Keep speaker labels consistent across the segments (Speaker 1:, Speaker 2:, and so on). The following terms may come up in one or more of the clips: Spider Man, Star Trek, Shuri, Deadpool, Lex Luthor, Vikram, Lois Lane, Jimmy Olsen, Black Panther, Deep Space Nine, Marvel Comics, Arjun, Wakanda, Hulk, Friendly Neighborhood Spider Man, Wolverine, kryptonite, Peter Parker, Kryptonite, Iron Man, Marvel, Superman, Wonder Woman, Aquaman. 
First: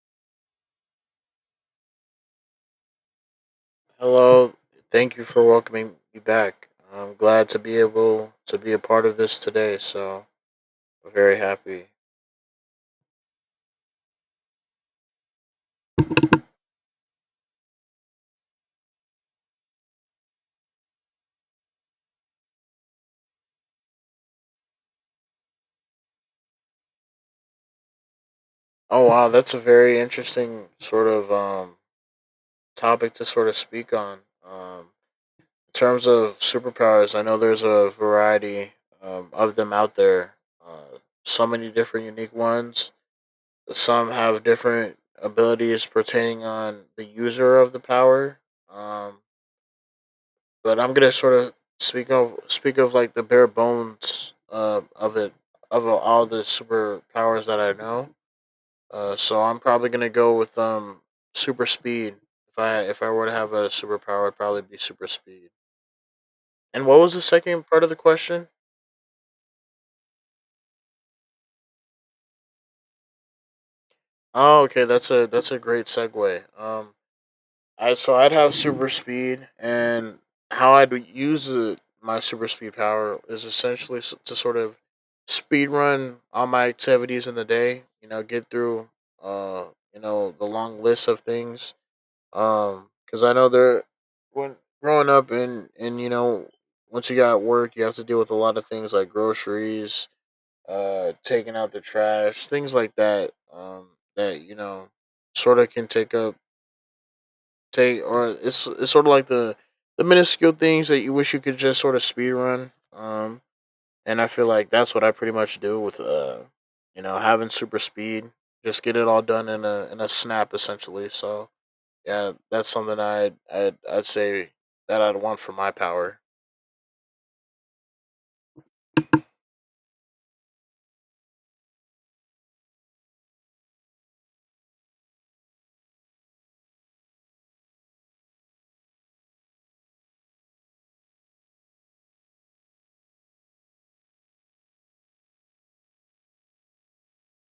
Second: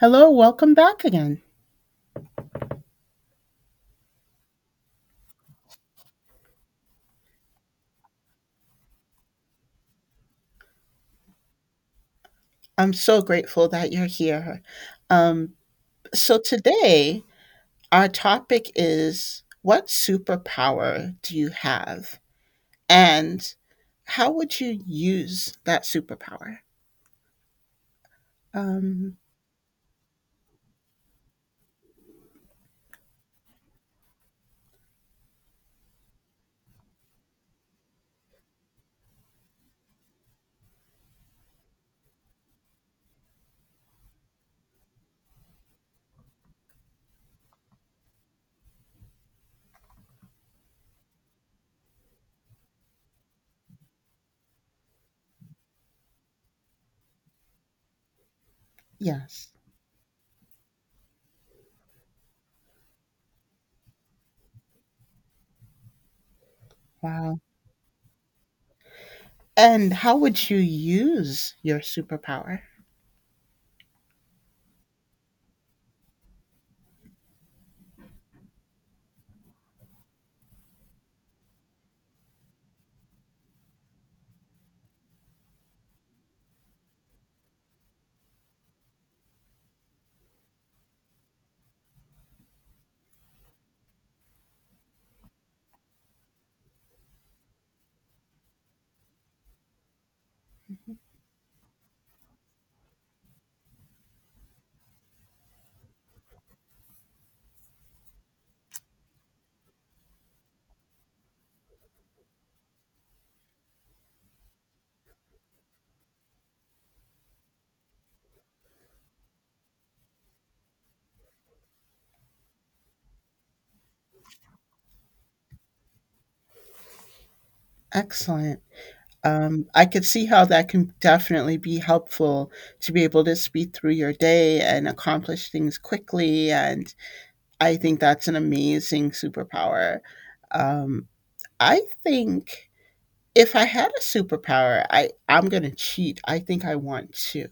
Speaker 1: Hello, welcome back again.
Speaker 2: Hello, thank you for welcoming me back. I'm glad to be able to be a part of this today, so I'm very happy.
Speaker 1: I'm so grateful that you're here. Um, so today, our topic is what superpower do you have? And how would you use that superpower?
Speaker 2: Oh
Speaker 1: Um,
Speaker 2: wow, that's a very interesting sort of topic to sort of speak on. Um in terms of superpowers, I know there's a variety of them out there. Uh, so many different unique ones. Some have different abilities pertaining on the user of the power. Um but I'm gonna sort of speak of like the bare bones of it of all the superpowers that I know. So
Speaker 1: yes.
Speaker 2: I'm probably gonna go with super speed. If I were to have a superpower, it'd probably be super speed. And what was the
Speaker 1: Wow.
Speaker 2: second part of the question?
Speaker 1: And how would you use your superpower?
Speaker 2: Oh, okay, that's a great segue. I so I'd have super speed, and how I'd use it, my super speed power is essentially to sort of speed run all my activities in the day. You know, get through uh you know the long list of things. Because I know there when growing up and you know once you got work, you have to deal with a lot of things like groceries, taking out the trash, things like that. That you know sort of can take on it's sort of like the minuscule things that you wish you could just sort of speed run. And I feel like that's what I pretty much do with you know, having super speed, just get it all done in a snap essentially. So yeah, that's something I I'd say that I'd want for my power.
Speaker 1: Excellent. I could see how that can definitely be helpful to be able to speed through your day and accomplish things quickly, and I think that's an amazing superpower. Um, I think if I had a superpower, I'm gonna cheat. I think I want to.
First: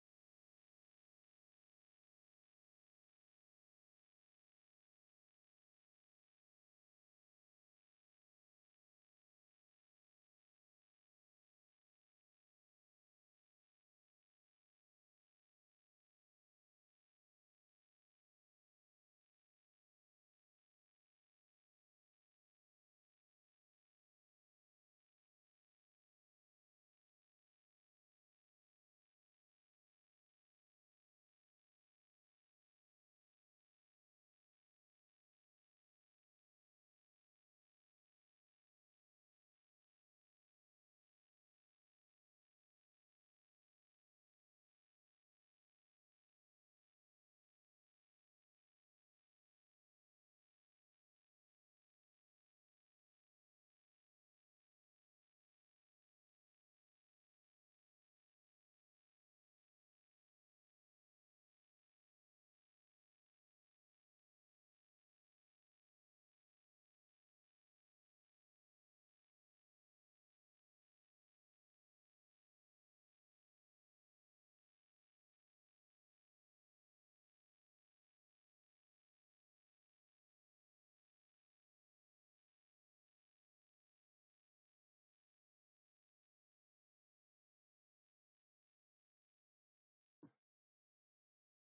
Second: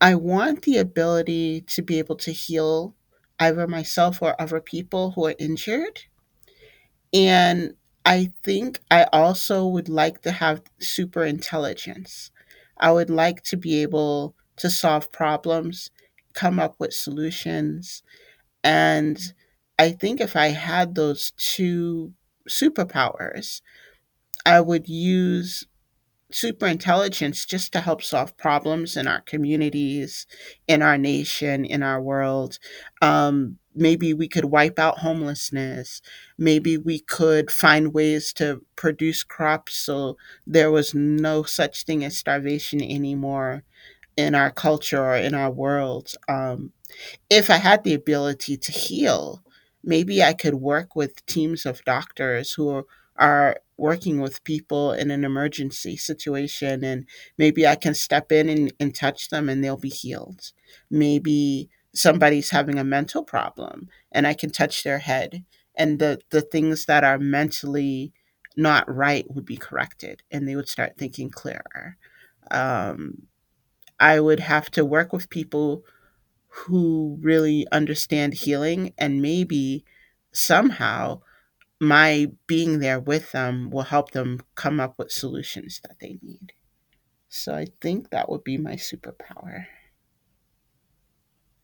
Speaker 1: I want the ability to be able to heal either myself or other people who are injured. And I think I also would like to have super intelligence. I would like to be able to solve problems, come up with solutions, and I think if I had those two superpowers, I would use super intelligence just to help solve problems in our communities, in our nation, in our world. Maybe we could wipe out homelessness. Maybe we could find ways to produce crops so there was no such thing as starvation anymore in our culture or in our world. If I had the ability to heal, maybe I could work with teams of doctors who are working with people in an emergency situation, and maybe I can step in and touch them and they'll be healed. Maybe somebody's having a mental problem and I can touch their head, and the things that are mentally not right would be corrected and they would start thinking clearer. Um, I would have to work with people who really understand healing, and maybe somehow my being there with them will help them come up with solutions that they need. So I think that would be my superpower.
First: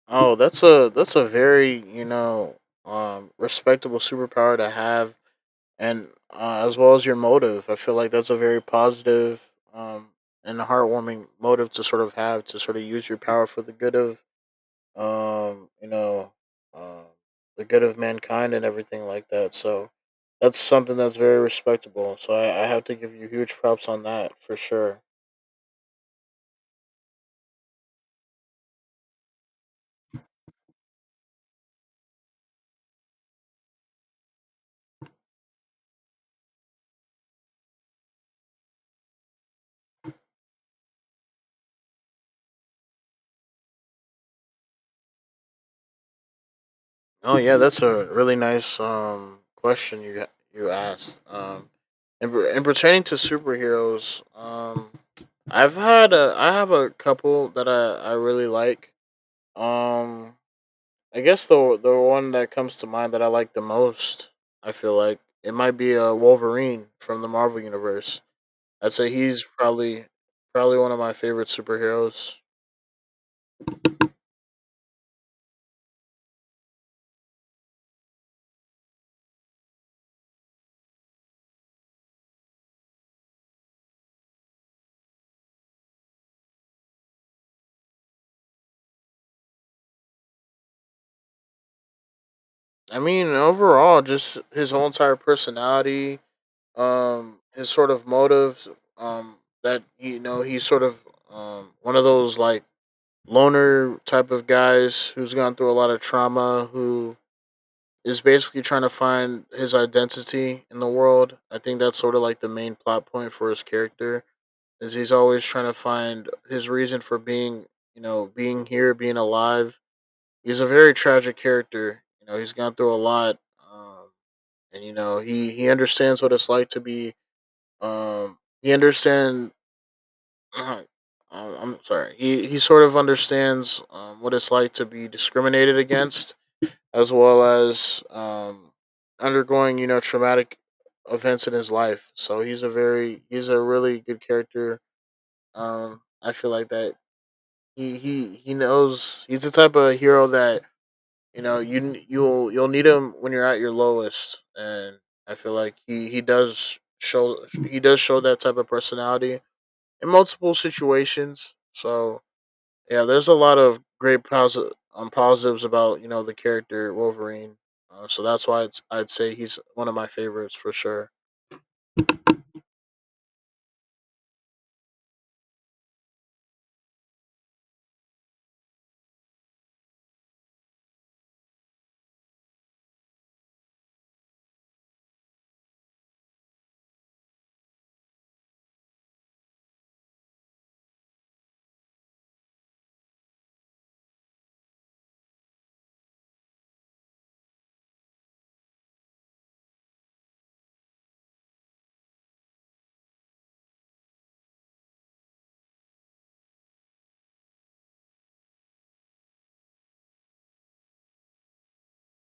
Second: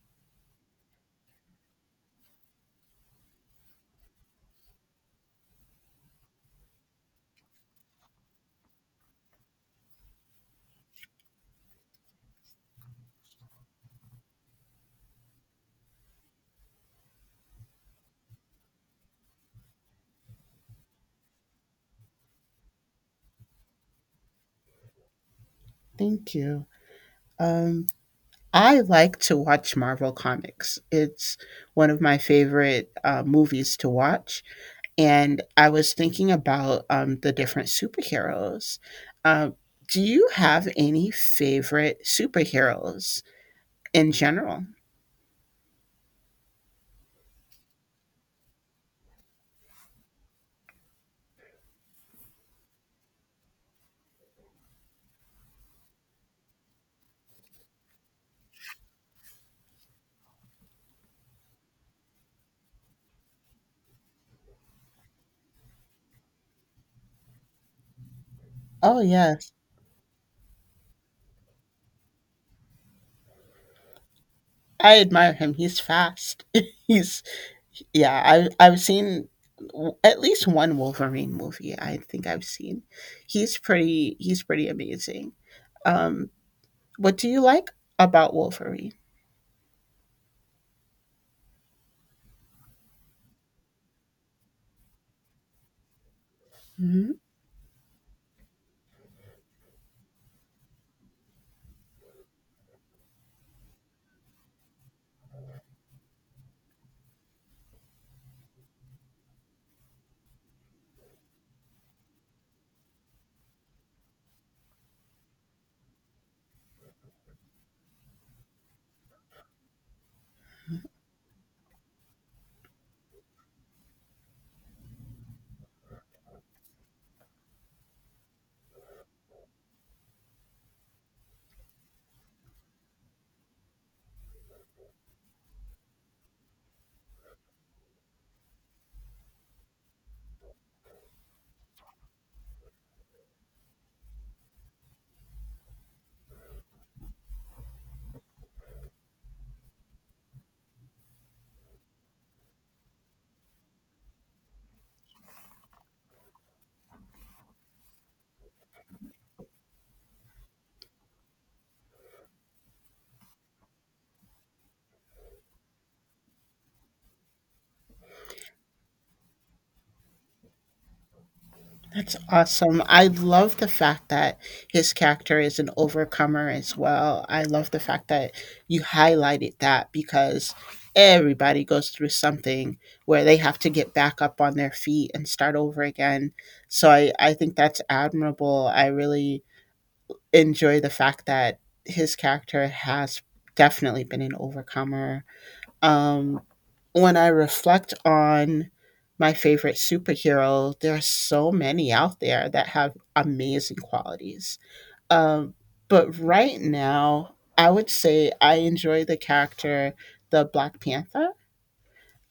Speaker 2: Oh, that's a very you know respectable superpower to have and as well as your motive. I feel like that's a very positive and heartwarming motive to sort of have to sort of use your power for the good of you know uh, the good of mankind and everything like that. So that's something that's very respectable. So I have to give you huge props on that for sure.
Speaker 1: Thank you. Um, I like to watch Marvel Comics. It's one of my favorite movies to watch. And I was thinking about the different superheroes. Uh, do you have any favorite superheroes in general?
Speaker 2: Oh yeah, that's a really nice question you asked. And pertaining to superheroes, I have a couple that I really like. Um I guess the one that comes to mind that I like the most, I feel like it might be a Wolverine from the Marvel universe. I'd
Speaker 1: Oh
Speaker 2: say he's
Speaker 1: yes,
Speaker 2: probably one of my favorite superheroes.
Speaker 1: I admire him. He's fast. He's yeah. I've seen at least one Wolverine movie. I think I've seen. He's pretty. He's pretty amazing. Um, what do you like about Wolverine?
Speaker 2: I mean, overall just his whole entire personality, his sort of motives, um that you know, he's sort of one of those like loner type of guys who's gone through a lot of trauma who is basically trying to find his identity in the world. I think that's sort of like the main plot point for his character is he's always trying to find his reason for being, you know, being here, being alive. He's a very tragic character. You know, he's gone through a lot, um, and you know he understands what it's like to be. He understand. uh, I'm sorry. He sort of understands what it's like to be discriminated against as well as undergoing you know traumatic events in his life. So he's a really good character. I feel like that he knows he's the type of hero that you know you'll need him when you're at your lowest, and I feel like he does show that type of personality in multiple situations. So yeah, there's a lot of great positives about you know the character Wolverine, so that's I'd say he's one of my favorites for sure.
Speaker 1: That's awesome. I love the fact that his character is an overcomer as well. I love the fact that you highlighted that, because everybody goes through something where they have to get back up on their feet and start over again. So I think that's admirable. I really enjoy the fact that his character has definitely been an overcomer. um, when I reflect on my favorite superhero, there are so many out there that have amazing qualities. Um, but right now, I would say I enjoy the character, the Black Panther,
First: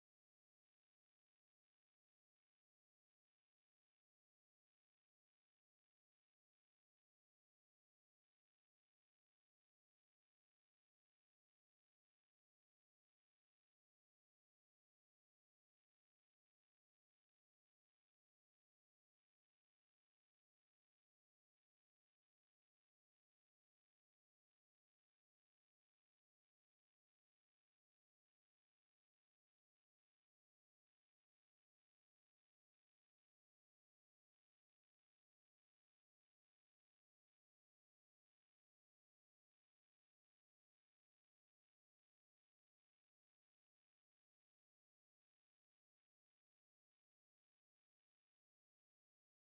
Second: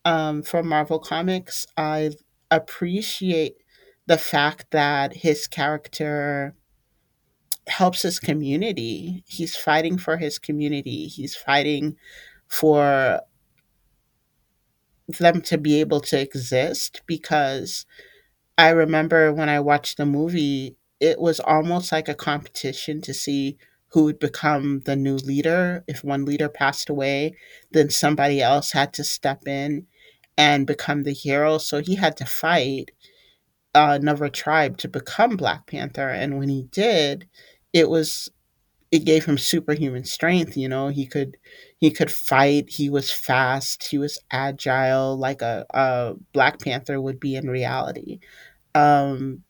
Speaker 1: from Marvel Comics. I appreciate the fact that his character helps his community. He's fighting for his community, he's fighting for them to be able to exist, because I remember when I watched the movie, it was almost like a competition to see who would become the new leader. If one leader passed away, then somebody else had to step in and become the hero. So he had to fight another tribe to become Black Panther. And when he did, it was it gave him superhuman strength. You know, he could fight, he was fast, he was agile like a black panther would be in reality. um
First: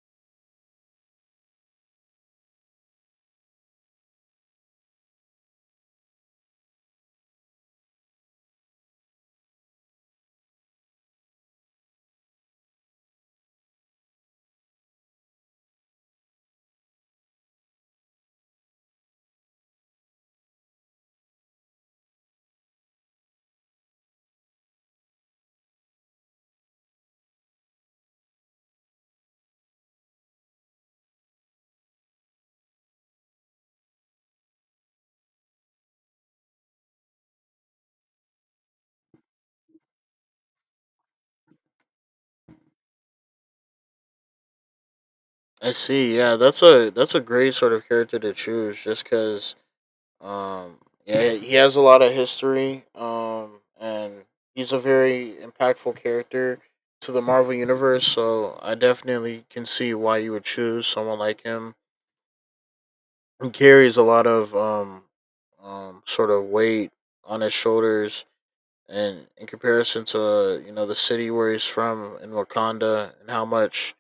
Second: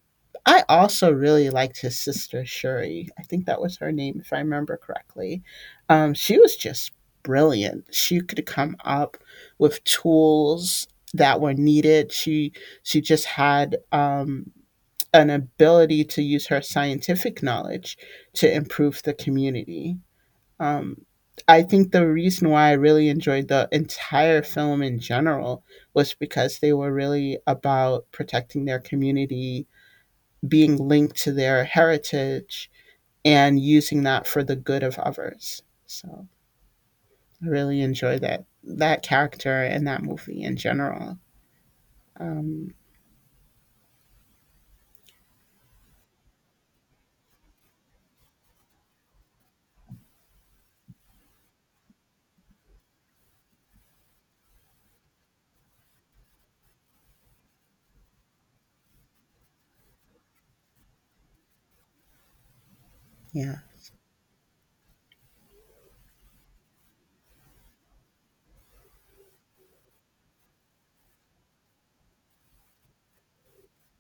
Speaker 1: I also really liked his sister Shuri. I think that was her name, if I remember correctly. She was just brilliant. She could come up with tools that were needed. She just had an ability to use her scientific knowledge to improve the community. um, I think the reason why I really enjoyed the entire film in general was because they were really about protecting their community, being linked to their heritage, and using that for the good of others. So I really enjoyed that character and that movie in general. Um,
Speaker 2: I see. Yeah, that's a great sort of character to choose, just because um yeah he has a lot of history and he's a very impactful character to the Marvel universe. So I definitely can see why you would choose someone like him who
Speaker 1: yeah,
Speaker 2: carries a lot of sort of weight on his shoulders and in comparison to you know the city where he's from in Wakanda and how much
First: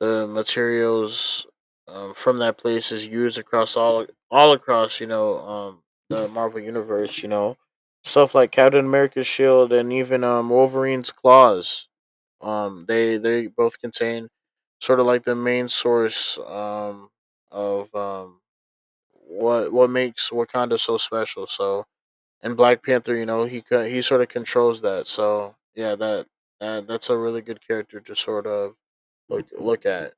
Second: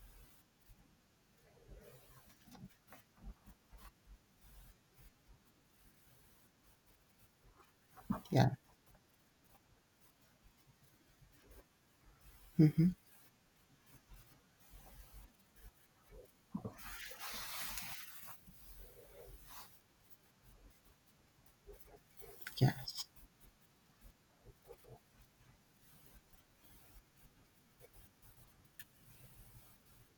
Speaker 2: the materials from that place is used across all across you know the Marvel universe you know stuff
Speaker 1: yeah,
Speaker 2: like Captain America's shield and even Wolverine's claws
Speaker 1: hmm,
Speaker 2: they both contain sort of like the main source of what makes Wakanda so special so and
Speaker 1: yeah.
Speaker 2: Black Panther, you know, he sort of controls that. So yeah, that's a really good character to sort of look at.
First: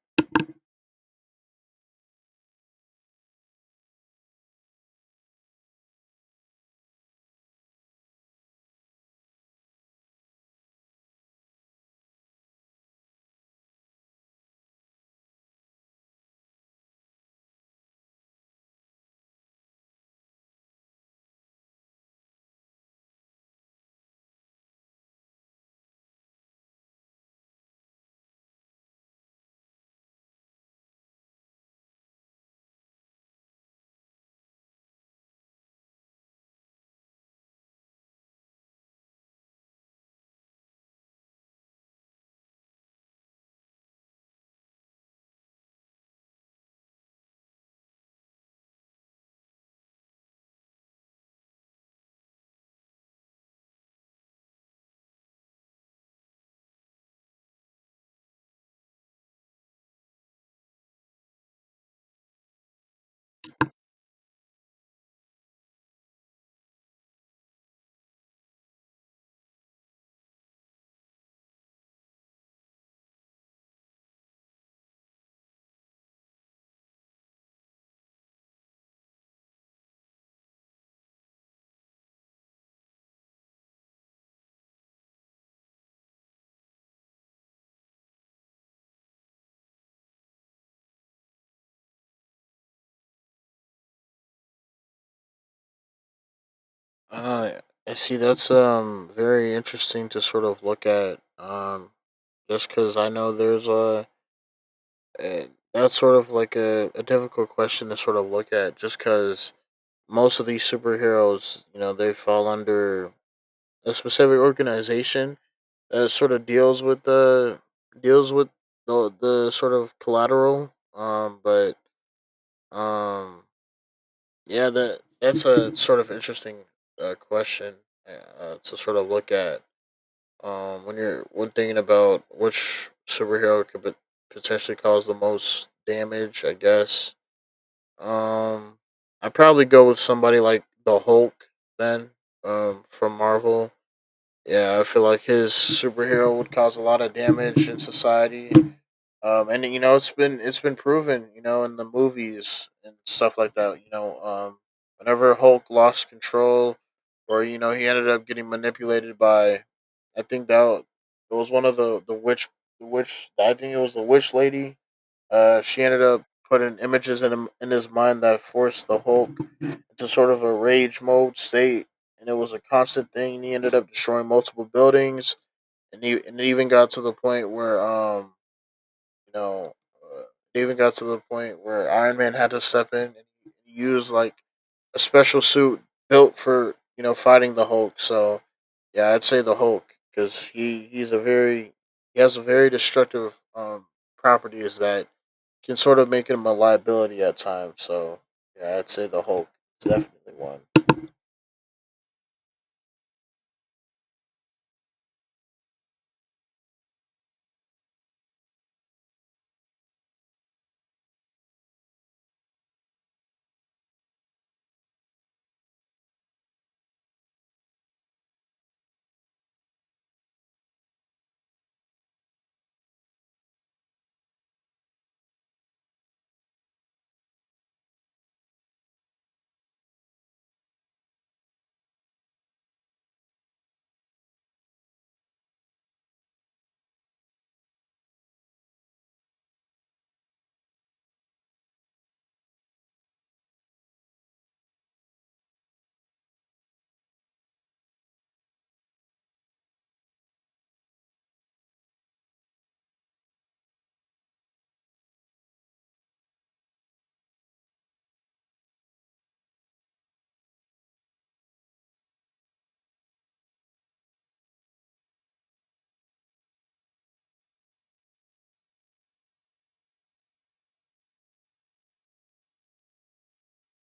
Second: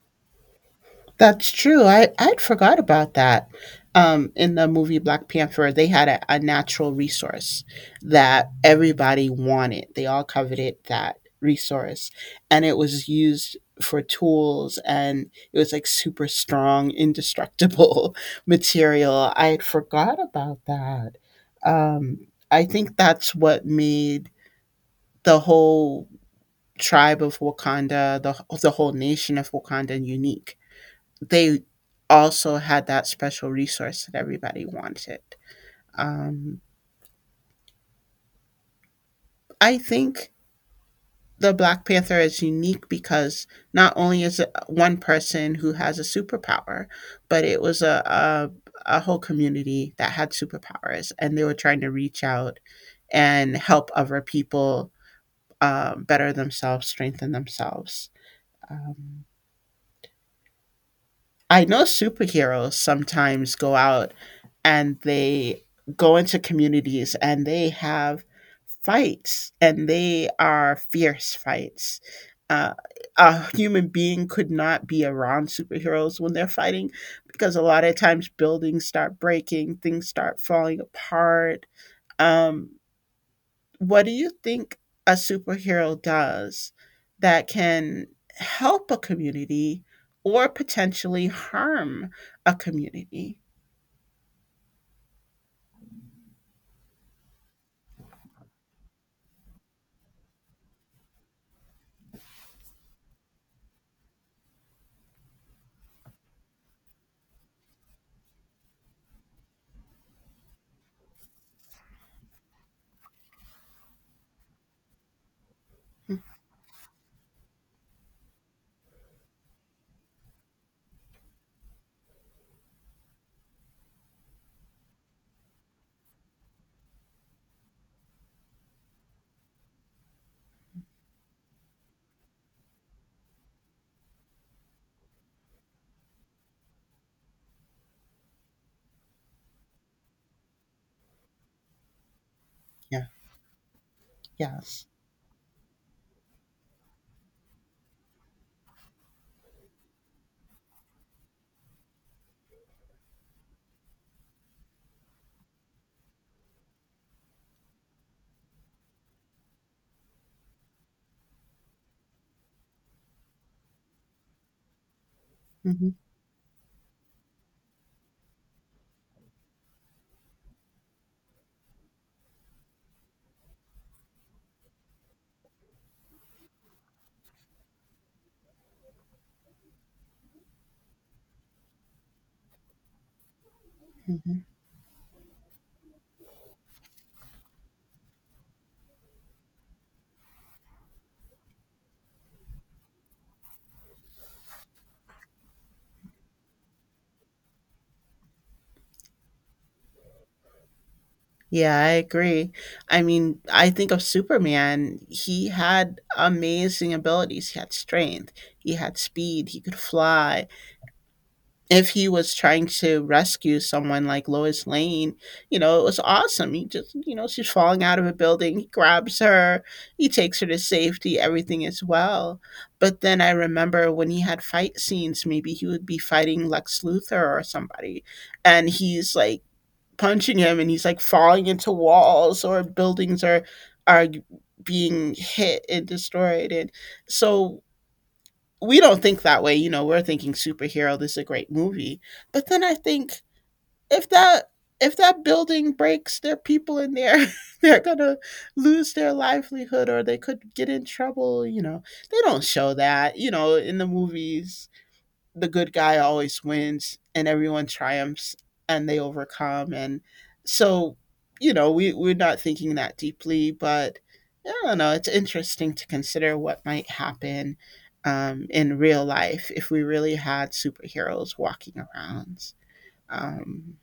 Speaker 1: That's true. I'd forgot about that. In the movie Black Panther, they had a natural resource that everybody wanted. They all coveted that resource, and it was used for tools, and it was like super strong, indestructible material. I had forgot about that. I think that's what made the whole tribe of Wakanda, the whole nation of Wakanda, unique. They also had that special resource that everybody wanted. Um, I think the Black Panther is unique because not only is it one person who has a superpower, but it was a, a whole community that had superpowers, and they were trying to reach out and help other people better themselves, strengthen themselves. Um, I know superheroes sometimes go out and they go into communities and they have fights, and they are fierce fights. Uh, a human being could not be around superheroes when they're fighting, because a lot of times buildings start breaking, things start falling apart. Um, what do you think a superhero does that can help a community or potentially harm a community?
Speaker 2: Uh, I see. That's very interesting to sort of look at. Just because I know a that's sort of like a difficult question to sort of look at. Just because most of these superheroes, you know, they fall under a specific organization that
Speaker 1: Mm,
Speaker 2: sort of deals with the deals with the sort of collateral. But um, yeah, that that's a sort of interesting question to sort of look at when you're when thinking about which superhero could potentially cause the most damage. I guess um, I'd probably go with somebody like the Hulk then
Speaker 1: yeah,
Speaker 2: from Marvel. Yeah, I
Speaker 1: yes.
Speaker 2: feel like his superhero would cause a lot of damage in society. And you know it's been proven, you know, in the movies and stuff like that. You know, whenever Hulk lost control, or you know he ended up getting manipulated by. I think it was one of the witch, I think it was the witch lady. She
Speaker 1: Hmm.
Speaker 2: ended up putting images in his mind that forced the Hulk into sort of a rage mode state, and it was a constant thing. He ended up destroying multiple buildings, and he and it even got to the point where you know, uh, it even got to the point where Iron Man had to step in and use like
Speaker 1: Hmm.
Speaker 2: a special suit built for you know fighting the Hulk. So yeah, I'd say the Hulk because he's a very he has a very destructive properties that can sort of make him a liability at times. So yeah, I'd say the Hulk is definitely one.
Speaker 1: Yeah, I agree. I mean, I think of Superman. He had amazing abilities. He had strength, he had speed, he could fly. If he was trying to rescue someone like Lois Lane, you know, it was awesome. He just, you know, she's falling out of a building, he grabs her, he takes her to safety, everything is well. But then I remember when he had fight scenes, maybe he would be fighting Lex Luthor or somebody, and he's like punching him, and he's like falling into walls, or buildings are being hit and destroyed. And so we don't think that way. You know, we're thinking superhero, this is a great movie. But then I think if that if that building breaks, there are people in there. They're gonna lose their livelihood, or they could get in trouble. You know, they don't show that, you know, in the movies. The good guy always wins and everyone triumphs and they overcome. And so, you know, we're not thinking that deeply. But I don't know, it's interesting to consider what might happen in real life if we really had superheroes walking around. um,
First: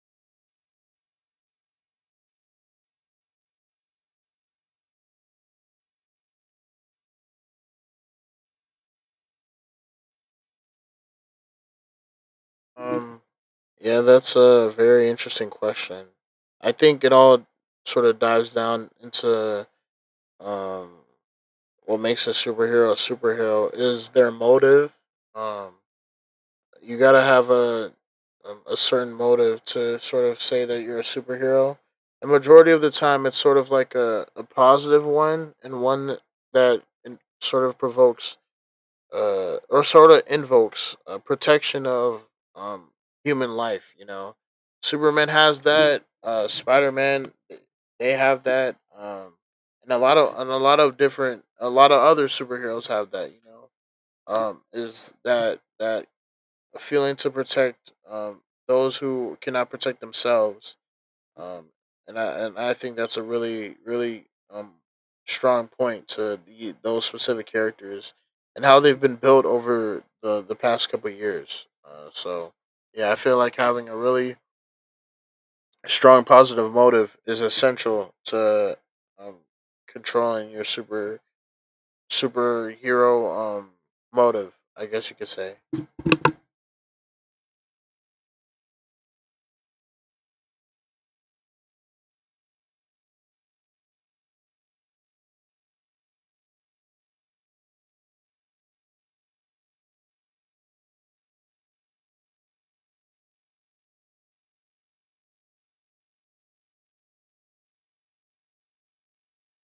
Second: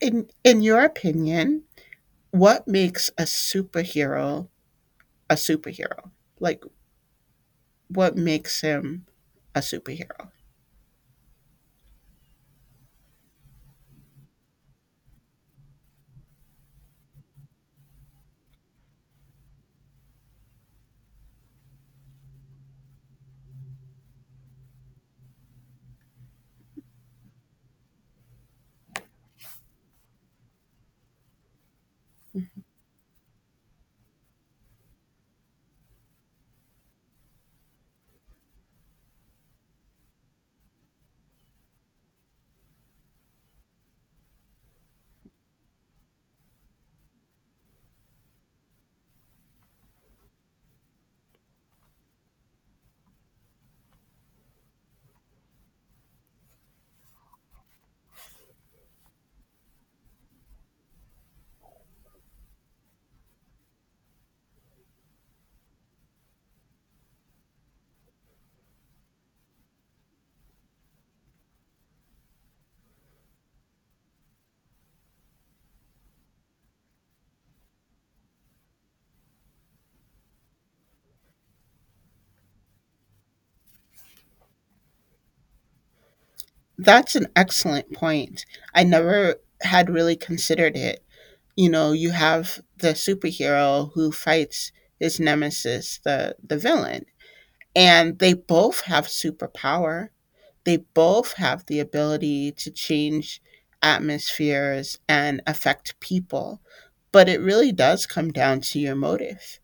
Speaker 1: in your opinion, what makes a superhero a superhero? Like, what makes him a superhero?
Speaker 2: Um, yeah, that's a very interesting question. I think it all sort of dives down into um what makes a superhero is their motive. Um, you gotta have a certain motive to sort of say that you're a superhero. And majority of the time, it's sort of like a positive one and one that sort of provokes or sort of invokes protection of um, human life. You know, Superman has that. Spider Man, they have that. And a lot of different, a lot of other superheroes have that. You know, is that feeling to protect those who cannot protect themselves um, and I think that's a really um strong point to those specific characters and how they've been built over the past couple of years. So yeah, I feel like having a really strong positive motive is essential to um, controlling your superhero motive. I guess you could say.
Speaker 1: That's an excellent point. I never had really considered it. You know, you have the superhero who fights his nemesis, the villain, and they both have superpower. They both have the ability to change atmospheres and affect people. But it really does come down to your motive.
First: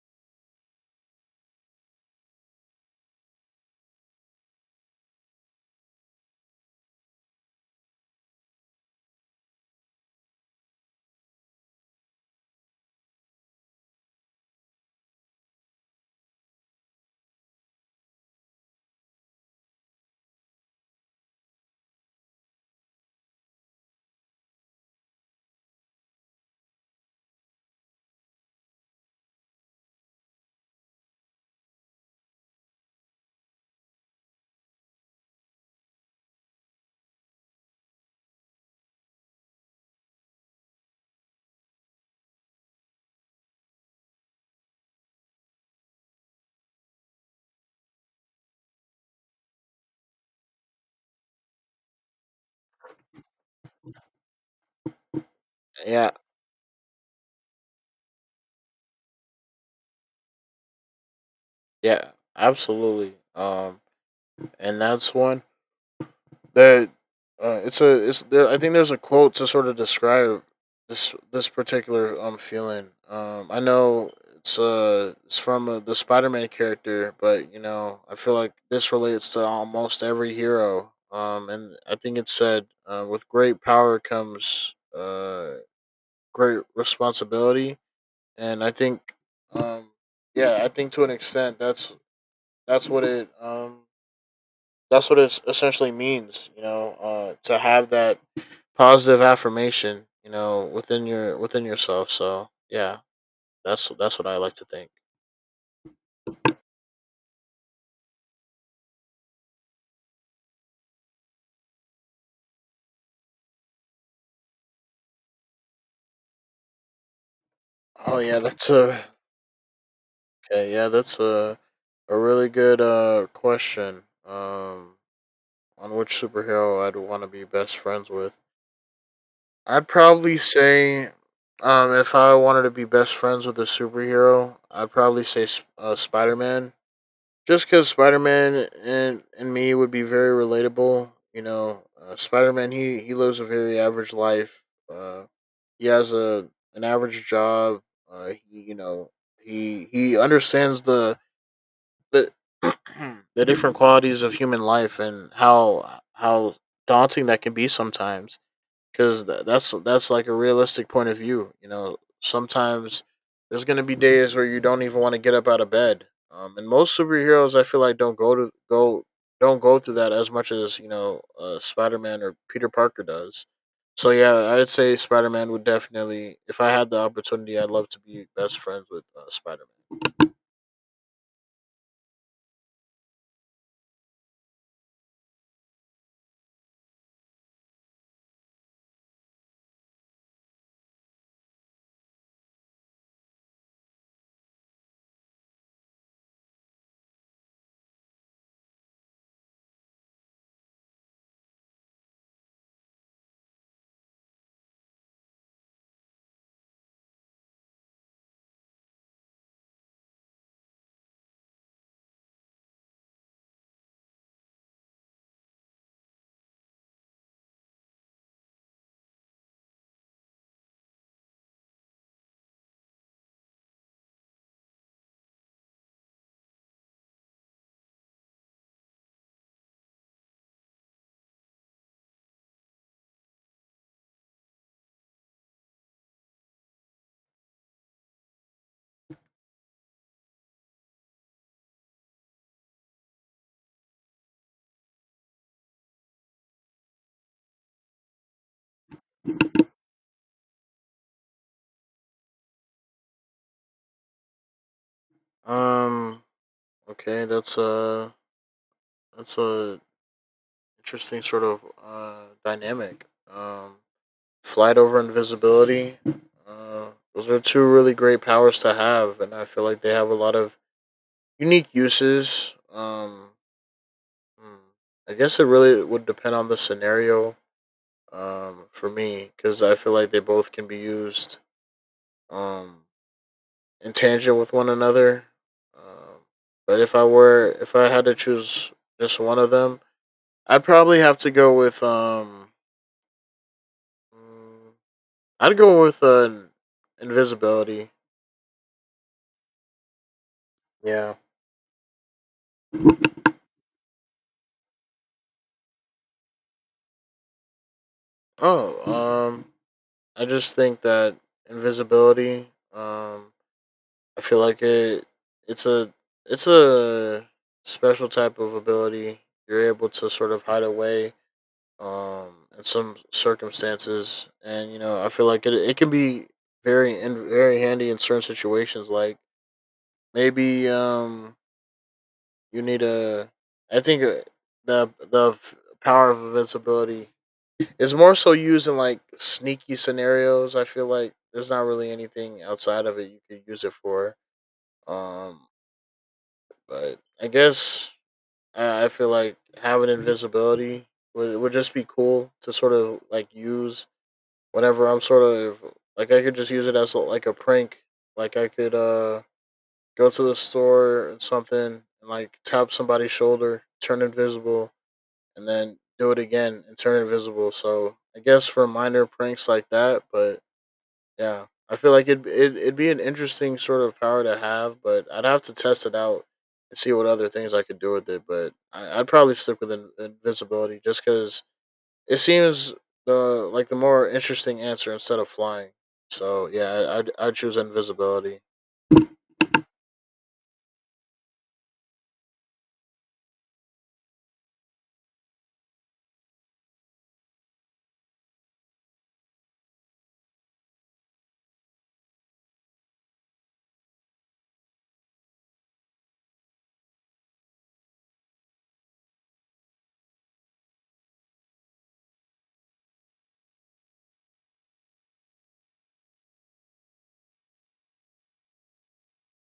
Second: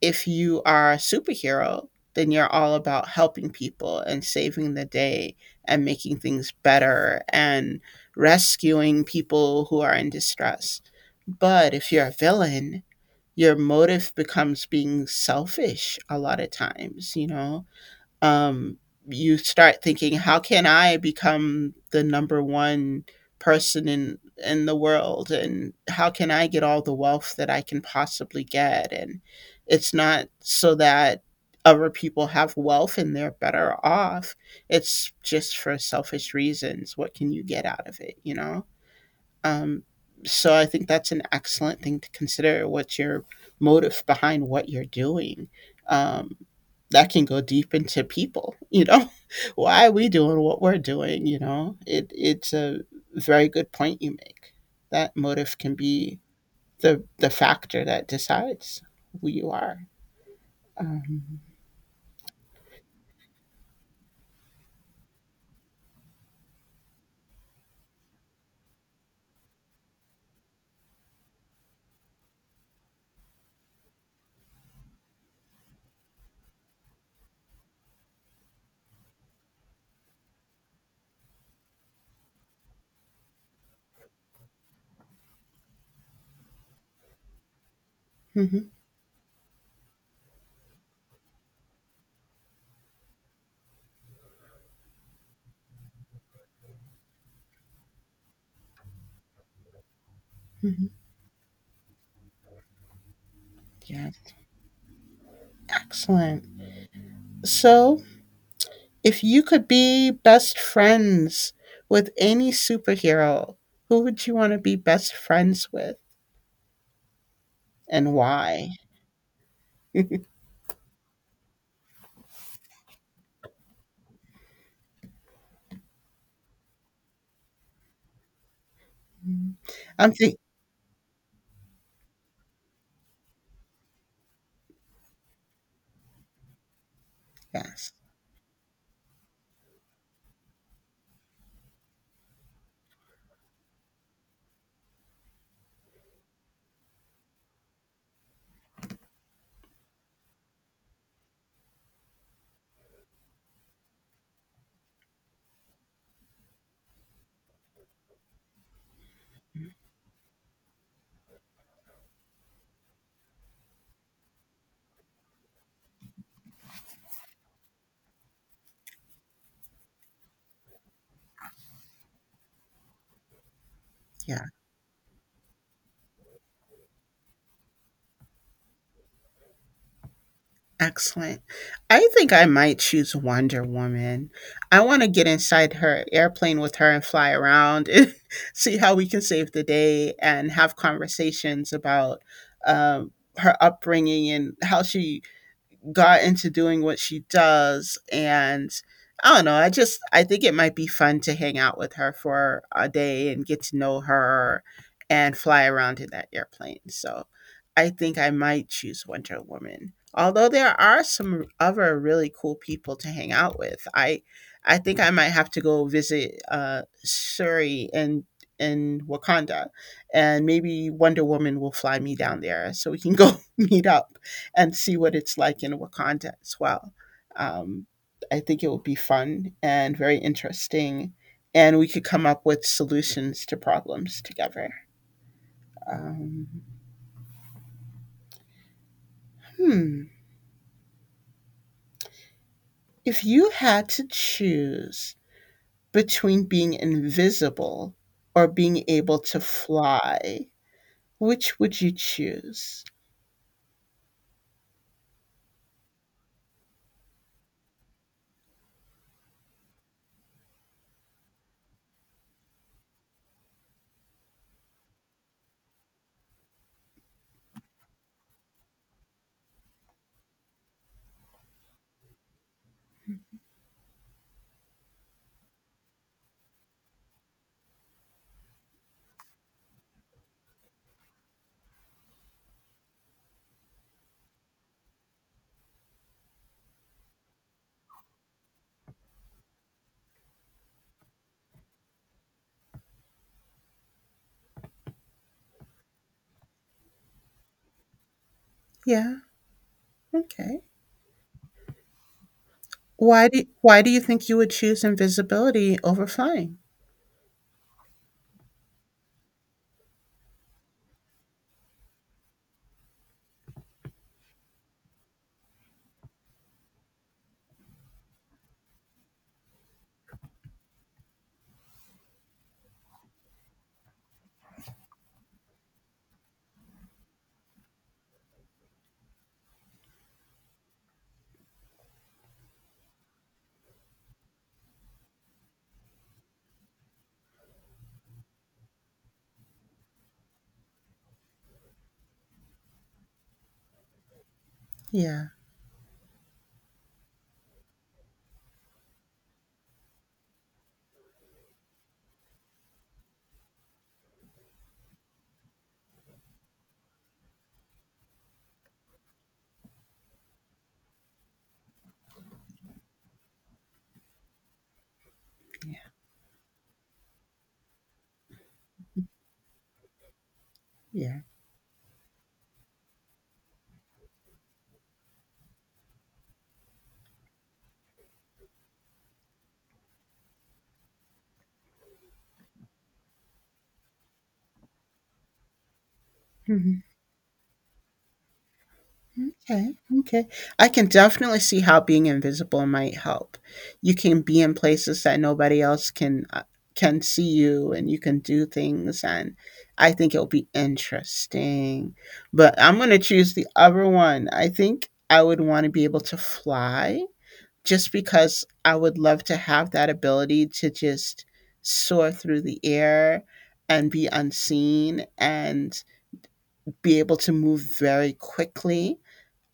Speaker 1: If you are a superhero, then you're all about helping people and saving the day and making things better and rescuing people who are in distress. But if you're a villain, your motive becomes being selfish a lot of times, you know? um, you start thinking, how can I become the number one person in the world, and how can I get all the wealth that I can possibly get? And it's not so that other people have wealth and they're better off. It's just for selfish reasons. What can you get out of it? You know. Um, so I think that's an excellent thing to consider. What's your motive behind what you're doing? Um, that can go deep into people. You know, why are we doing what we're doing? You know, it it's a very good point you make. That motive can
Speaker 2: Yeah,
Speaker 1: be the factor that decides who you are. Um,
Speaker 2: yeah, absolutely. And that's one that it's there, I think there's a quote to sort of describe this particular feeling. I know it's from the Spider Man character, but you know I feel like this relates to almost every hero. And I think it said with great power comes great responsibility, and
Speaker 1: mhm,
Speaker 2: I think um yeah I think to an extent that's what it um that's what it essentially means, you know, to have that positive affirmation, you know,
Speaker 1: mhm.
Speaker 2: within your within yourself. So yeah,
Speaker 1: Yeah,
Speaker 2: that's what I like to think.
Speaker 1: excellent. So if you could be best friends with any superhero, who would you want to be best friends with, and
Speaker 2: Oh yeah,
Speaker 1: why?
Speaker 2: that's a okay. Yeah, that's a really good question. On which superhero I'd want to be best friends with? I'd
Speaker 1: I'm thinking.
Speaker 2: probably say, if I wanted to be best friends with a superhero, I'd probably say Spider Man. Just because
Speaker 1: Yes.
Speaker 2: Spider Man and me would be very relatable. You know, Spider Man he lives a very average life. Uh, he has a an average job. He, you know he understands the the different qualities of human life and how daunting that can be sometimes because that's like a realistic point of view. You know, sometimes there's gonna be days where you don't even want to get up out of bed. And most superheroes, I feel like, don't go through that as much as Spider Man or Peter Parker does. So
Speaker 1: Yeah,
Speaker 2: yeah, I'd say Spider Man would definitely, if I had the opportunity, I'd love to be best friends with Spider
Speaker 1: excellent. I think I might choose Wonder Woman. I want to get inside her airplane with her and fly around and see how we can save the day, and have conversations about um, her upbringing and how she got into doing what she does. And I don't know, I just I think it might be fun to hang out with her for a day and get to know her and fly around in that airplane. So I think I might choose Wonder Woman. Although there are some other really cool people to hang out with. I think I might have to go visit Surrey and in Wakanda, and maybe Wonder Woman will fly me down there so we can go meet up and see what it's like in Wakanda as well. Um, I think it would be fun and very interesting, and we could come up with solutions to problems together. Um, hmm. If you had to choose between being invisible or being able to fly, which would you choose?
Speaker 2: Man. Okay, that's a interesting sort of dynamic. Um. Flight over invisibility. Uh, those are two really great powers to have, and I feel like they have a lot of unique uses. Hmm, I guess it really would depend on the scenario for me, because I feel like they both can be used um, in tangent with one another. Um, but if I had to choose just one of them, I'd probably have to go with mm, I'd go with invisibility.
Speaker 1: Yeah. Okay.
Speaker 2: Yeah.
Speaker 1: Why do why do you think you would choose invisibility over flying?
Speaker 2: Oh, I just think that invisibility. I feel like It's a it's a special type of ability. You're able to sort of hide away. In some circumstances, and you know, I feel like it. It can be very handy in certain situations. Like maybe you need a. I think the power of invincibility. It's more so used in like sneaky scenarios. I feel like there's not really anything outside of it you could use it for.
Speaker 1: Yeah.
Speaker 2: Um, but I guess I feel like having invisibility would just be cool to sort of like use whenever I'm sort of like I could just use it as like a prank. Like I could go to the store and something and like tap somebody's shoulder, turn invisible, and then
Speaker 1: Yeah.
Speaker 2: do it again and turn invisible. So I guess for minor pranks like that, but
Speaker 1: Yeah.
Speaker 2: yeah, I feel like it'd be an interesting sort of power to have, but I'd have to test it out and see what other things I could do with it. But I'd probably stick with invisibility just because it seems the like the more interesting answer instead of flying. So yeah,
Speaker 1: Mhm.
Speaker 2: I'd choose invisibility.
Speaker 1: Okay, okay. I can definitely see how being invisible might help. You can be in places that nobody else can see you, and you can do things. And I think it'll be interesting. But I'm gonna choose the other one. I think I would want to be able to fly, just because I would love to have that ability to just soar through the air and be unseen and be able to move very quickly.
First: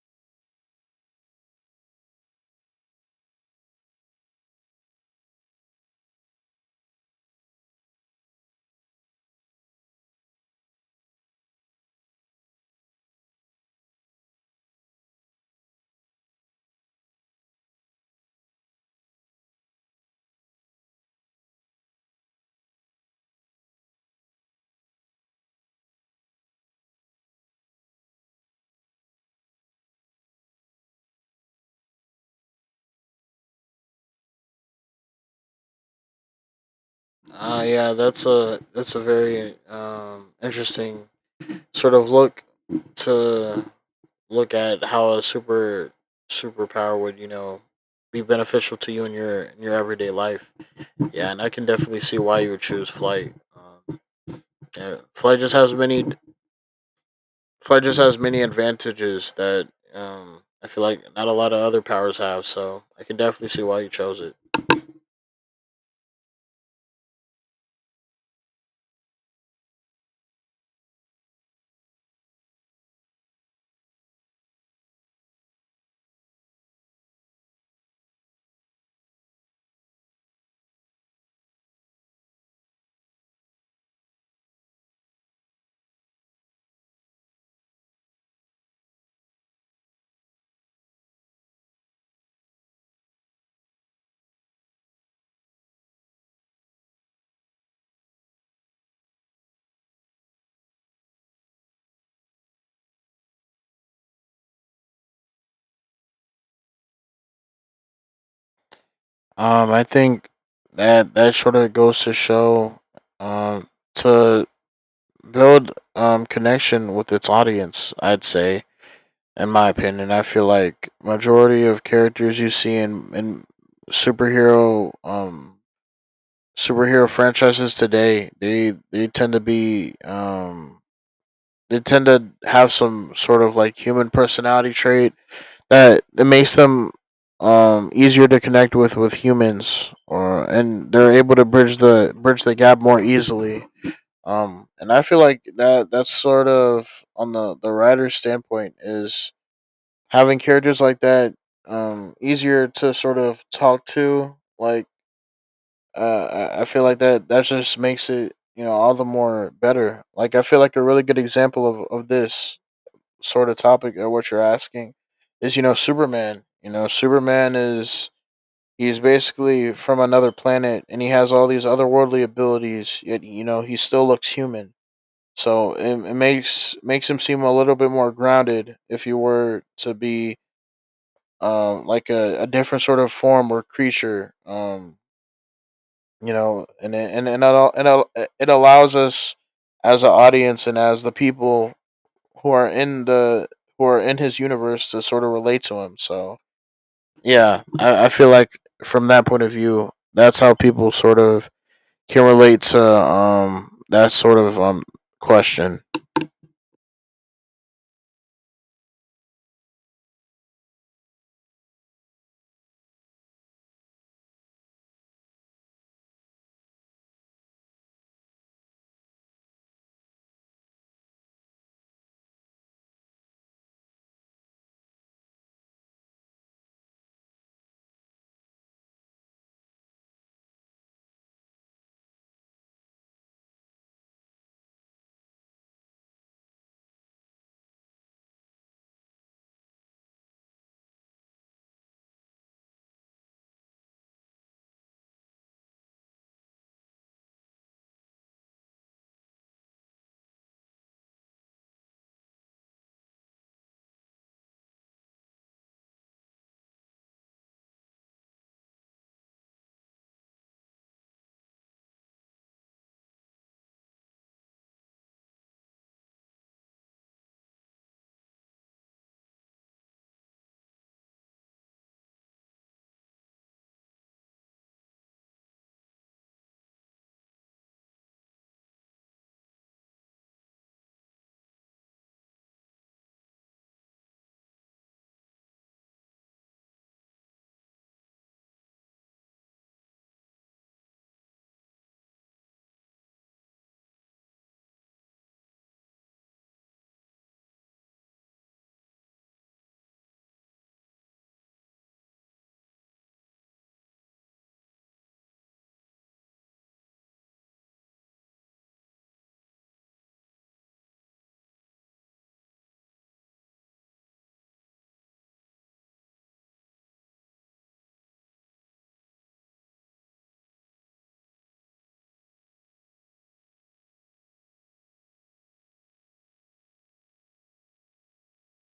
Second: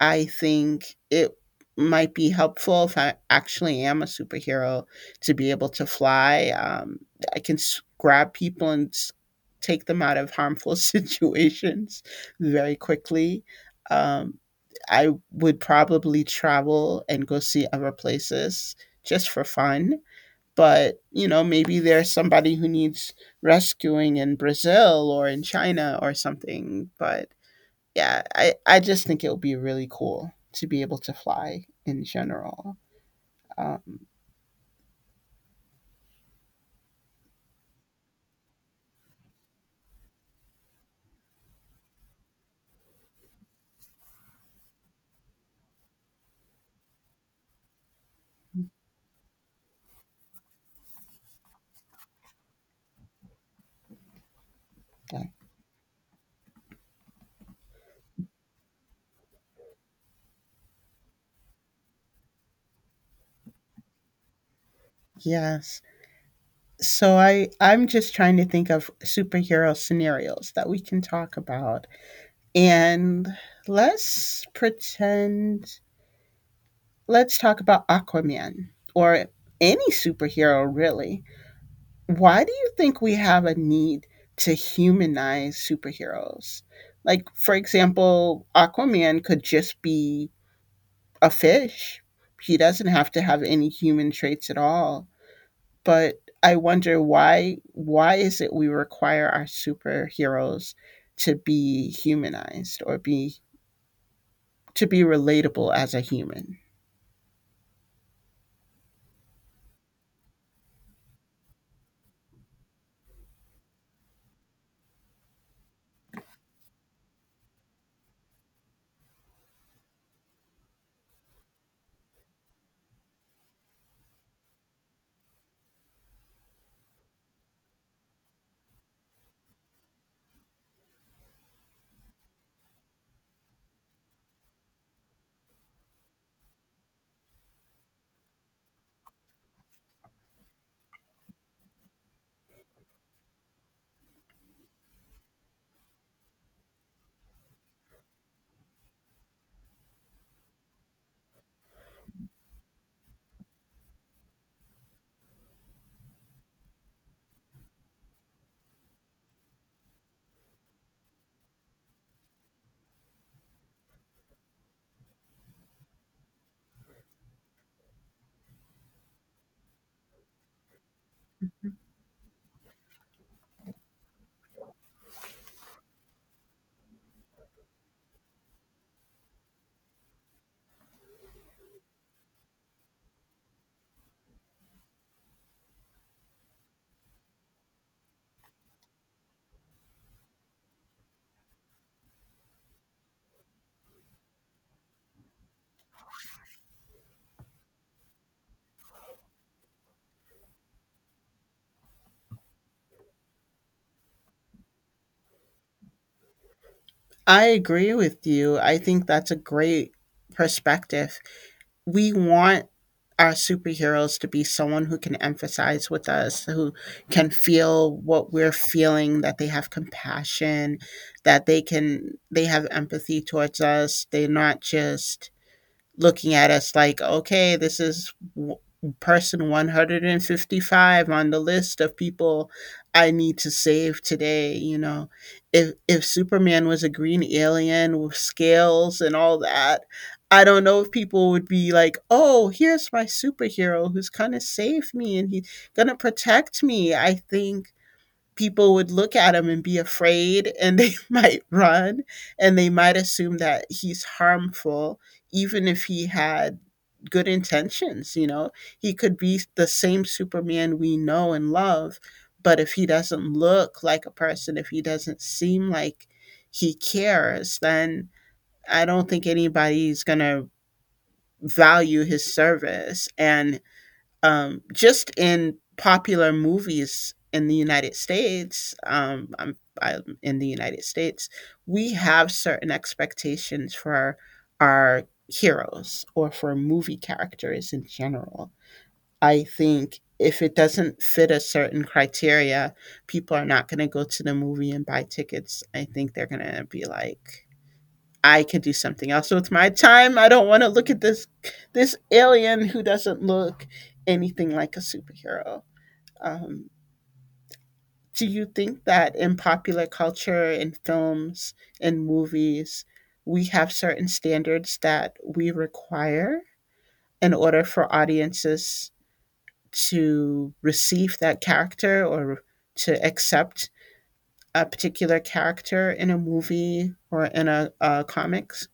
Speaker 1: I think it might be helpful if I actually am a superhero to be able to fly. I can grab people and take them out of harmful situations very quickly. Um, I would probably travel and go see other places just for fun. But, maybe there's somebody who needs rescuing in Brazil or in China or something. But yeah, I just think it would be really cool to be able to fly in general. Um,
Speaker 2: Ah, yeah, that's a very interesting sort of look to look at how a superpower would you know be beneficial to you in your everyday life. Yeah, and I can definitely see why you would choose flight. Yeah,
Speaker 1: yeah.
Speaker 2: flight just has many. Flight just has many advantages that I feel like not a lot of other powers have. So I can definitely see why you chose it.
Speaker 1: Yes. So I'm just trying to think of superhero scenarios that we can talk about, and let's pretend let's talk about Aquaman or any superhero really. Why do you think we have a need to humanize superheroes? Like for example, Aquaman could just be a fish. He doesn't have to have any human traits at all. But I wonder why is it we require our superheroes to be humanized or be to be relatable as a human.
Speaker 2: I think that that sort of goes to show, um, to build connection with its audience. I'd say, in my opinion, I feel like majority of characters you see in superhero superhero franchises today they tend to be they tend to have some sort of like human personality trait that it makes them easier to connect with humans or and they're able to bridge the gap more easily and I feel like that that's sort of on the writer's standpoint is having characters like that easier to sort of talk to like I feel like that that just makes it you know all the more better. Like I feel like a really good example of this sort of topic or what you're asking is you know Superman. You know Superman is he's basically from another planet and he has all these otherworldly abilities. Yet you know he still looks human. So it makes makes him seem a little bit more grounded if you were to be like a different sort of form or creature you know, and it al- and al- it allows us as an audience and as the people who are in the who are in his universe to sort of relate to him. So yeah, I feel like from that point of view, that's how people sort of can relate to that sort of question.
Speaker 1: I agree with you. I think that's a great perspective. We want our superheroes to be someone who can empathize with us, who can feel what we're feeling, that they have compassion, that they can they have empathy towards us. They're not just looking at us like, okay, this is person 155 on the list of people I need to save today. You know, if Superman was a green alien with scales and all that, I don't know if people would be like, "Oh, here's my superhero who's gonna save me and he's gonna protect me." I think people would look at him and be afraid and they might run and they might assume that he's harmful even if he had good intentions. You know, he could be the same Superman we know and love, but if he doesn't look like a person, if he doesn't seem like he cares, then I don't think anybody's going to value his service. And just in popular movies in the United States, I'm in the United States, we have certain expectations for our heroes or for movie characters in general. I think if it doesn't fit a certain criteria, people are not going to go to the movie and buy tickets. I think they're going to be like, I could do something else with my time. I don't want to look at this alien who doesn't look anything like a superhero. Um, do you think that in popular culture, in films, in movies, we have certain standards that we require in order for audiences to receive that character or to accept a particular character in a movie or in a comics?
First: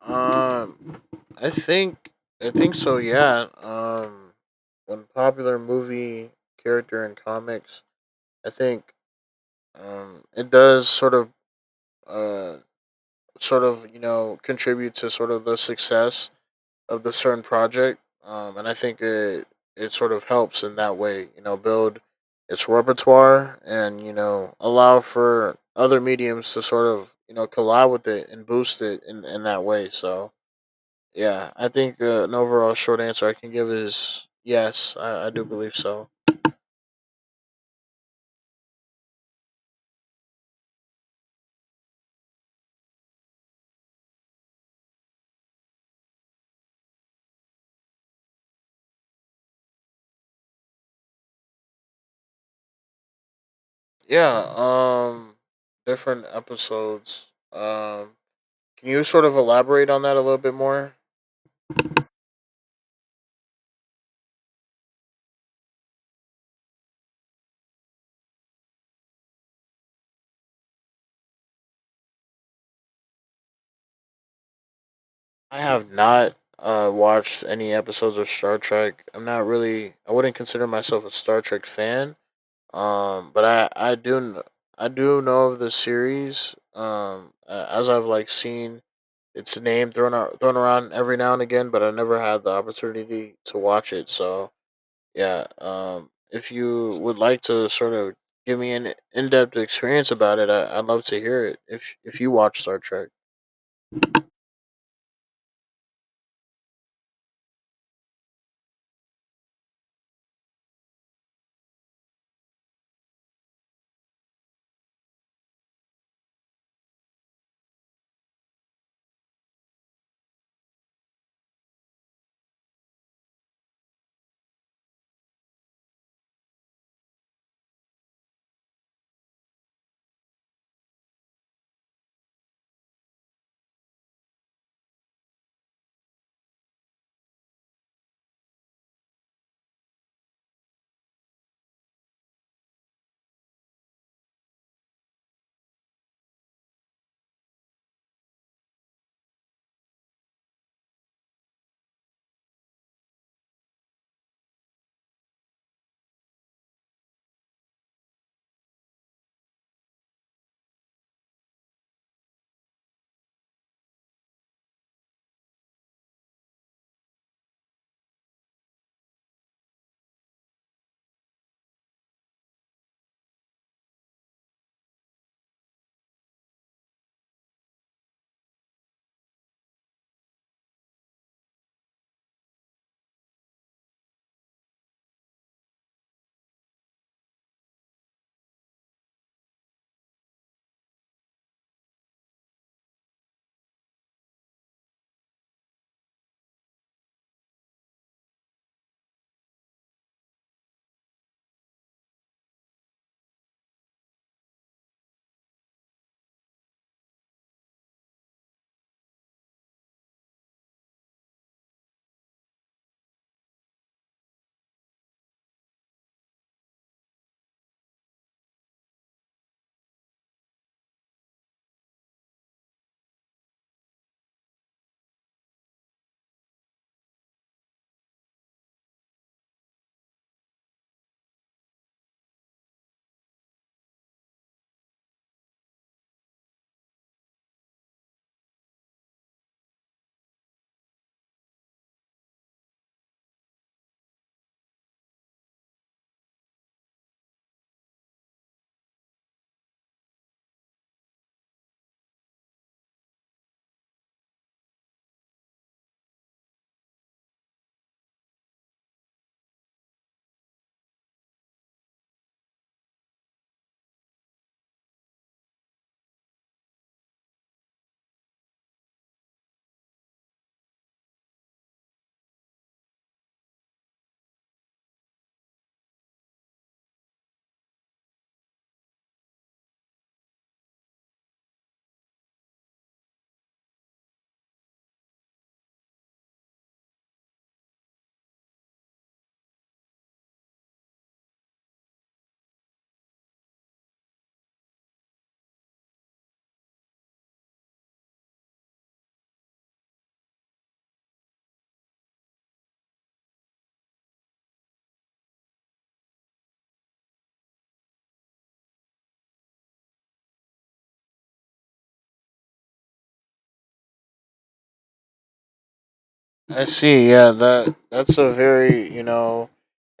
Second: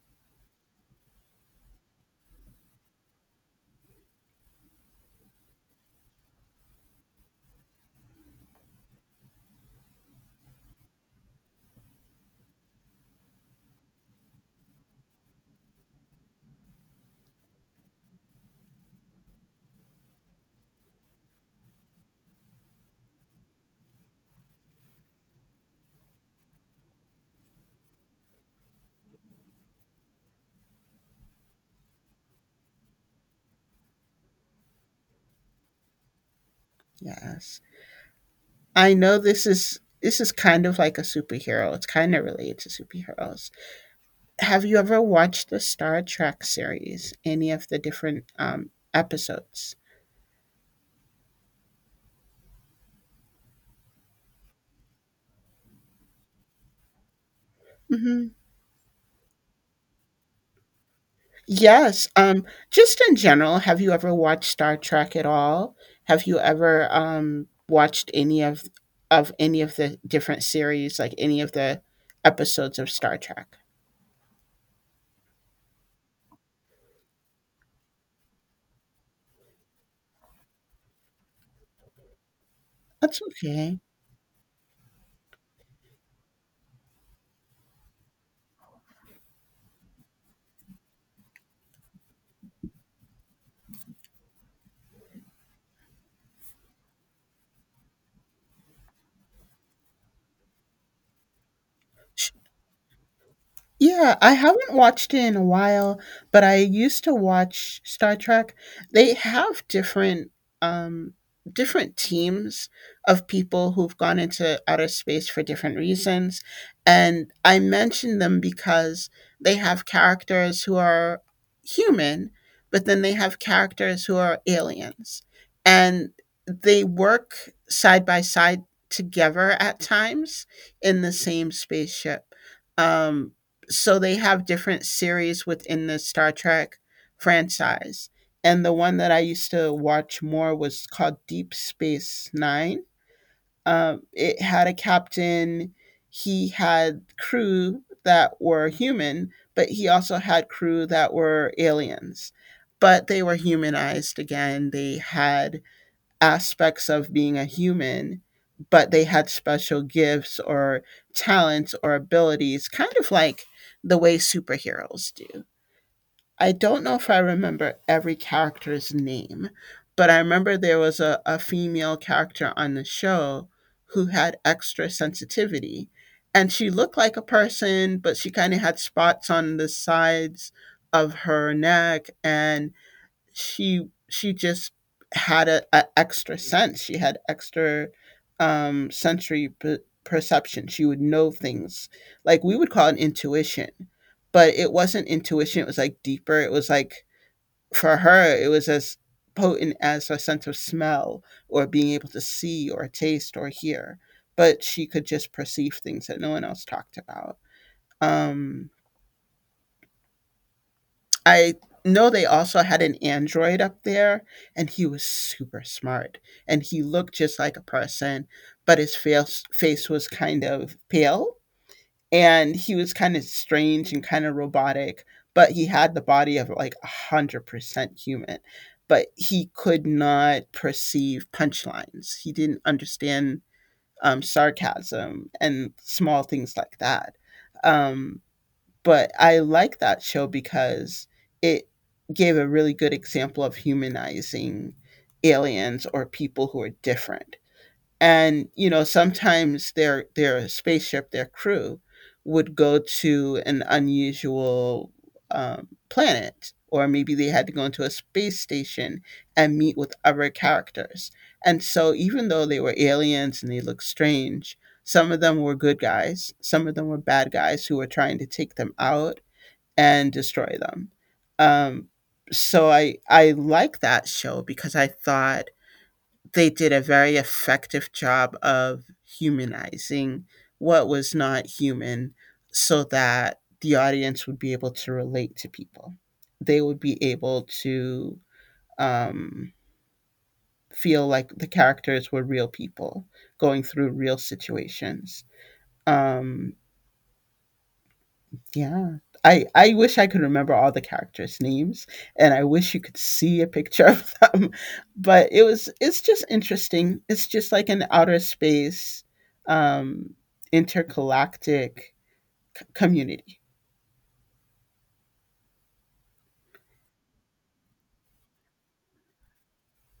Speaker 2: Um, I think I think so. Yeah. One popular movie character in comics. I think it does uh, sort of, you know, contribute to sort of the success of the certain project. And I think it sort of helps in that way. You know, build its repertoire and you know allow for other mediums to sort of you know collide with it and boost it in that way. So yeah, I think an overall short answer I can give is yes. I do believe so.
Speaker 1: Yes. I know this is kind of like a superhero. It's kind of related to superheroes. Have you ever watched the Star Trek series? Any of the different episodes?
Speaker 2: Yeah. Different episodes.
Speaker 1: Hmm.
Speaker 2: Can you sort of elaborate on that a little bit more?
Speaker 1: Yes. Just in general, have you ever watched Star Trek at all? Have you ever watched any of any of the different series, like any of the episodes of Star Trek?
Speaker 2: I have not watched any episodes of Star Trek. I'm not really. I wouldn't consider myself a Star Trek fan.
Speaker 1: That's
Speaker 2: But
Speaker 1: okay.
Speaker 2: I do kn- I do know of the series. As I've like seen its name thrown out, thrown around every now and again, but I never had the opportunity to watch it. So yeah. If you would like to sort of give me an in depth experience about it, I'd love to hear it. If you watch Star Trek.
Speaker 1: Yeah, I haven't watched it in a while, but I used to watch Star Trek. They have different um different teams of people who've gone into outer space for different reasons. And I mention them because they have characters who are human, but then they have characters who are aliens. And they work side by side together at times in the same spaceship. Um so they have different series within the Star Trek franchise. And the one that I used to watch more was called Deep Space Nine. It had a captain, he had crew that were human, but he also had crew that were aliens. But they were humanized again. They had aspects of being a human, but they had special gifts or talents or abilities, kind of like the way superheroes do. I don't know if I remember every character's name, but I remember there was a female character on the show who had extra sensitivity. And she looked like a person, but she kind of had spots on the sides of her neck. And she just had a extra sense. She had extra sensory perception. She would know things like we would call it intuition, but it wasn't intuition. It was like deeper. It was like for her, it was as potent as a sense of smell or being able to see or taste or hear. But she could just perceive things that no one else talked about. Um, I know they also had an android up there, and he was super smart, and he looked just like a person, but his face was kind of pale, and he was kind of strange and kind of robotic, but he had the body of like 100% human. But he could not perceive punchlines. He didn't understand sarcasm and small things like that. Um, but I like that show because it gave a really good example of humanizing aliens or people who are different. And you know, sometimes their spaceship, their crew would go to an unusual planet or maybe they had to go into a space station and meet with other characters. And so even though they were aliens and they looked strange, some of them were good guys, some of them were bad guys who were trying to take them out and destroy them. um, so I like that show because I thought they did a very effective job of humanizing what was not human so that the audience would be able to relate to people. They would be able to um, feel like the characters were real people going through real situations. Um, Yeah. I wish I could remember all the characters' names, and I wish you could see a picture of them, but it's just interesting. It's just like an outer space, um, intergalactic community.
Speaker 2: I see. Yeah, that's a very you know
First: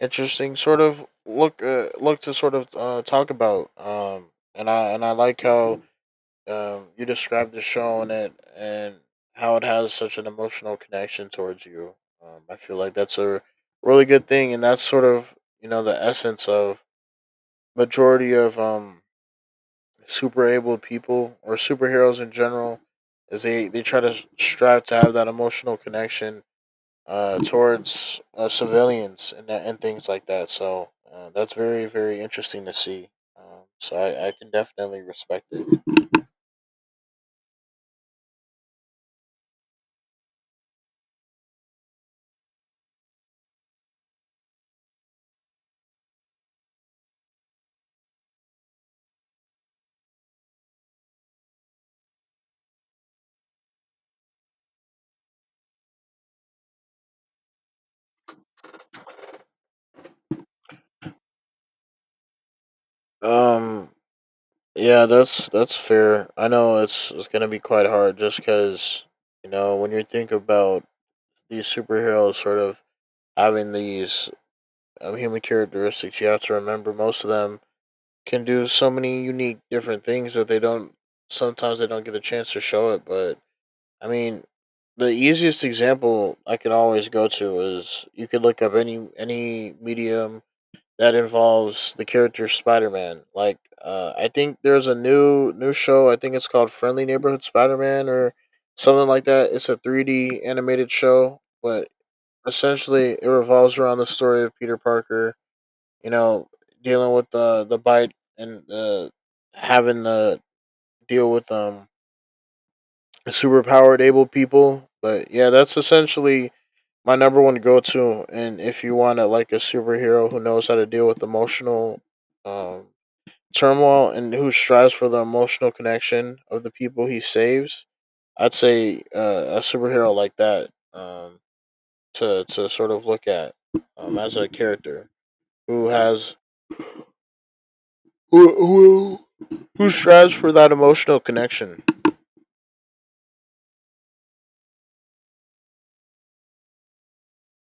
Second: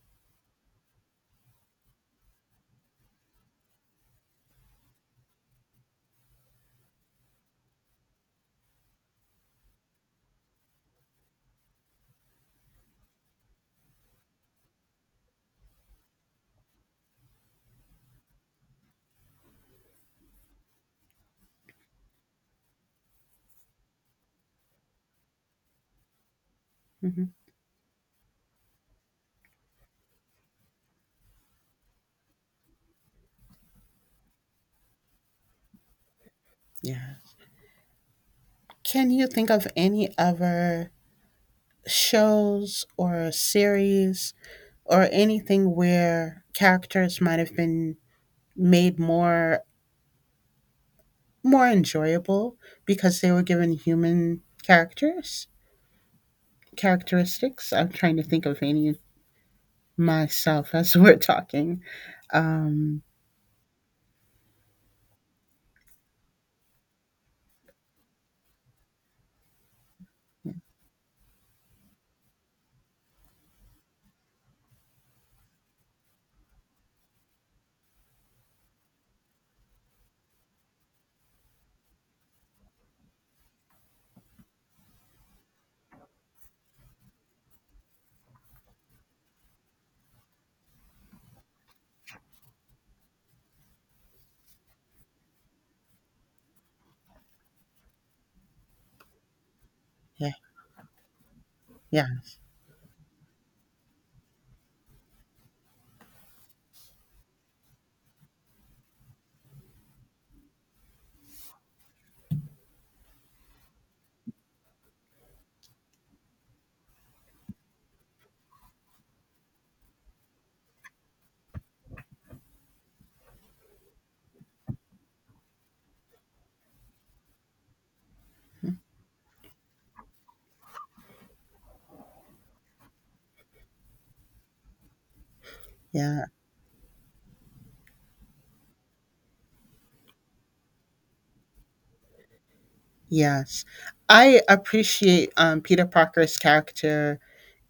Speaker 2: interesting sort of look to sort of talk about. And I like how you described the show and it and how it has such an emotional connection towards you. I feel like that's a really good thing, and that's sort of you know the essence of majority of super able people or superheroes in general is they try to strive to have that emotional connection
Speaker 1: Hmm.
Speaker 2: towards civilians and things like that. So that's very very interesting to see. So I can definitely respect it.
Speaker 1: Yeah. Can you think of any other shows or series or anything where characters might have been made more enjoyable because they were given human characters? Characteristics. I'm trying to think of any myself as we're talking. Um,
Speaker 2: Um, yeah, that's fair. I know it's gonna be quite hard just because you know when you think about these superheroes sort of having these human characteristics, you have to remember most of them can do so many unique different things that they don't sometimes they don't get the chance to show it, but I mean, the easiest example I can always go to is you could look up any medium that involves the character Spider Man. Like, I think there's a new show. I think it's called Friendly Neighborhood Spider Man or something like that. It's a
Speaker 1: yeah,
Speaker 2: 3D animated show, but
Speaker 1: yeah,
Speaker 2: essentially it revolves around the story of Peter Parker. You know, dealing with the bite and the having to deal with superpowered able people. But yeah, that's essentially my number one go to. And if you want to like a superhero who knows how to deal with emotional um, turmoil and who strives for the emotional connection of the people he saves, I'd say a superhero like that to sort of look at as a character who
Speaker 1: yeah,
Speaker 2: has who, who who strives for that emotional connection.
Speaker 1: yes. I appreciate Peter Parker's character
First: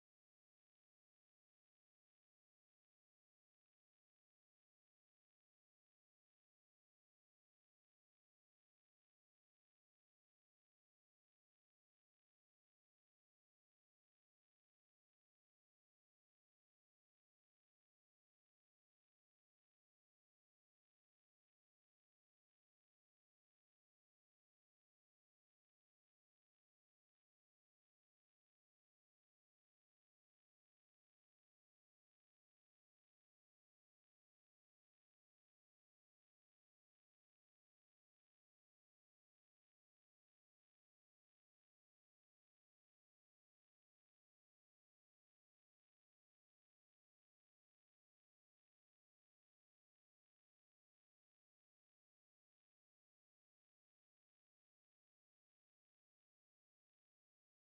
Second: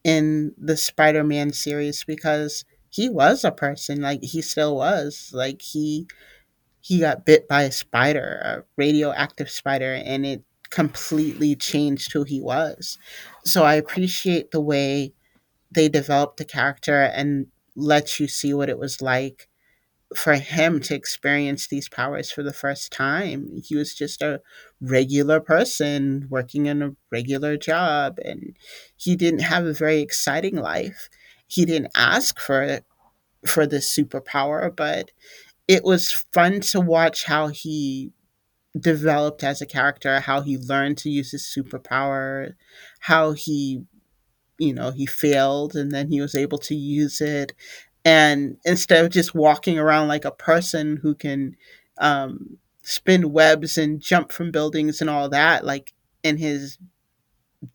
Speaker 1: in the Spider Man series because he was a person, like, he still was. Like, he. He got bit by a spider, a radioactive spider, and it completely changed who he was. So I appreciate the way they develop the character and let you see what it was like for him to experience these powers for the first time. He was just a regular person working in a regular job and he didn't have a very exciting life. He didn't ask for this superpower, but it was fun to watch how he developed as a character, how he learned to use his superpower, how he, you know, he failed and then he was able to use it. And instead of just walking around like a person who can um, spin webs and jump from buildings and all that, like in his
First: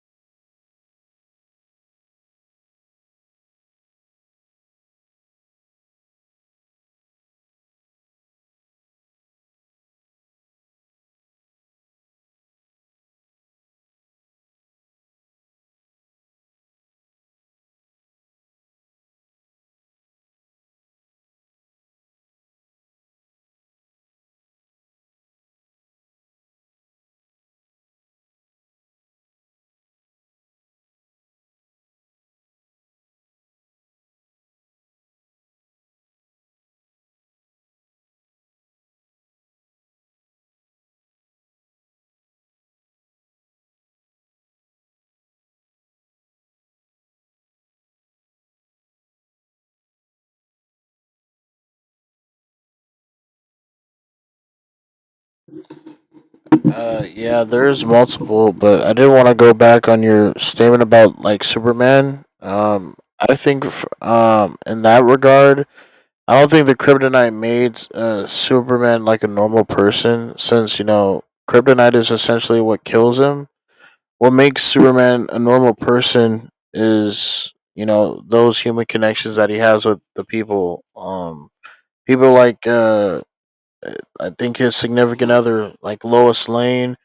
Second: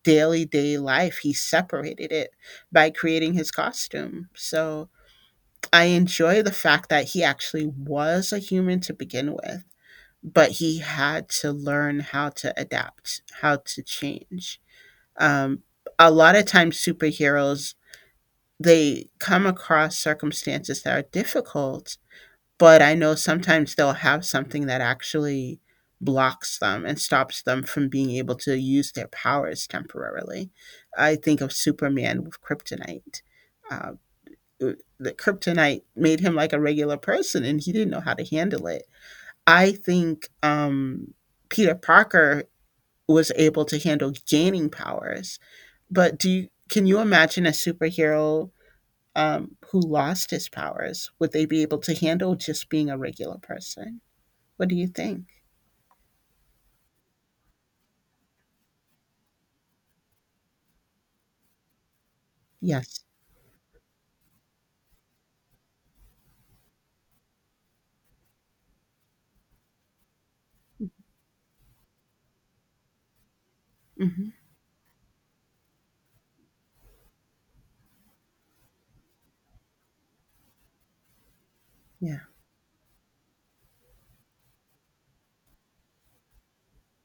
Speaker 1: daily day life he separated it by creating his costume. So I enjoy the fact that he actually was a human to begin with, but he had to learn how to adapt, how to change. um, a lot of times superheroes, they come across circumstances that are difficult, but I know sometimes they'll have something that actually blocks them and stops them from being able to use their powers temporarily. I think of Superman with kryptonite. Uh, uh, the kryptonite made him like a regular person and he didn't know how to handle it. I think Peter Parker was able to handle gaining powers, but do you, can you imagine a superhero who lost his powers, would they be able to handle just being a regular person? What do you think?
Speaker 2: Yeah, there is multiple, but I did want to go back on your statement about like Superman.
Speaker 1: Yes.
Speaker 2: I think in that regard, I don't think the Kryptonite made Superman like a normal person, since you know Kryptonite is essentially what kills him. What
Speaker 1: Hmm.
Speaker 2: makes Superman a normal person is you know those human connections that he has with the people.
Speaker 1: Yeah.
Speaker 2: People like I think his significant other, like Lois Lane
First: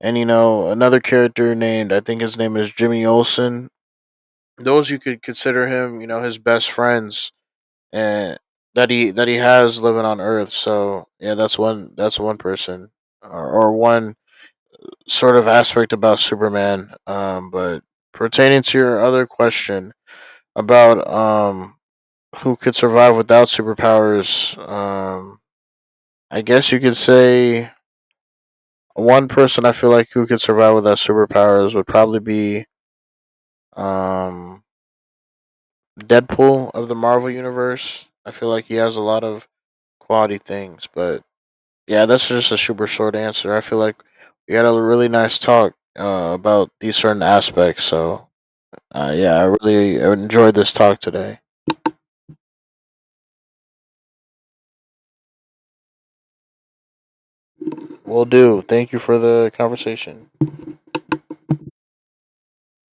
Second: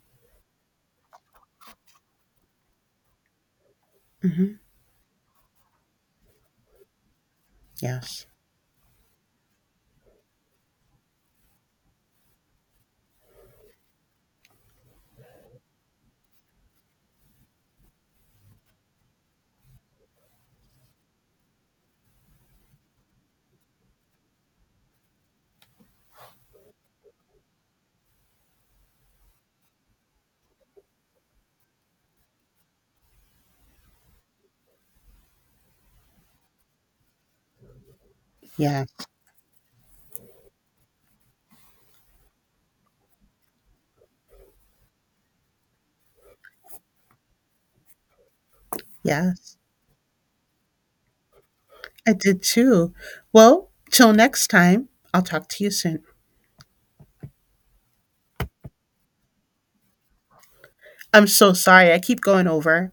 Speaker 2: and you know another character named I think his name is Jimmy Olsen.
Speaker 1: Hmm.
Speaker 2: Those you could consider him, you know, his best friends
Speaker 1: Yes.
Speaker 2: and that he has living on Earth. So yeah, that's one person or one sort of aspect about Superman. But pertaining to your other question about who could survive without superpowers, I guess you could say one person I feel like who could survive without superpowers would probably be Um, Deadpool of the Marvel Universe. I feel like he
Speaker 1: Yeah.
Speaker 2: has a lot of quality things, but yeah, that's just a super short answer. I feel like we had a really nice talk about these certain aspects. So yeah, I
Speaker 1: Yes.
Speaker 2: really enjoyed this talk today.
Speaker 1: I did too. Well, till next time, I'll talk to you soon.
Speaker 2: Will do. Thank you for the conversation.
Speaker 1: I'm so sorry. I keep going over.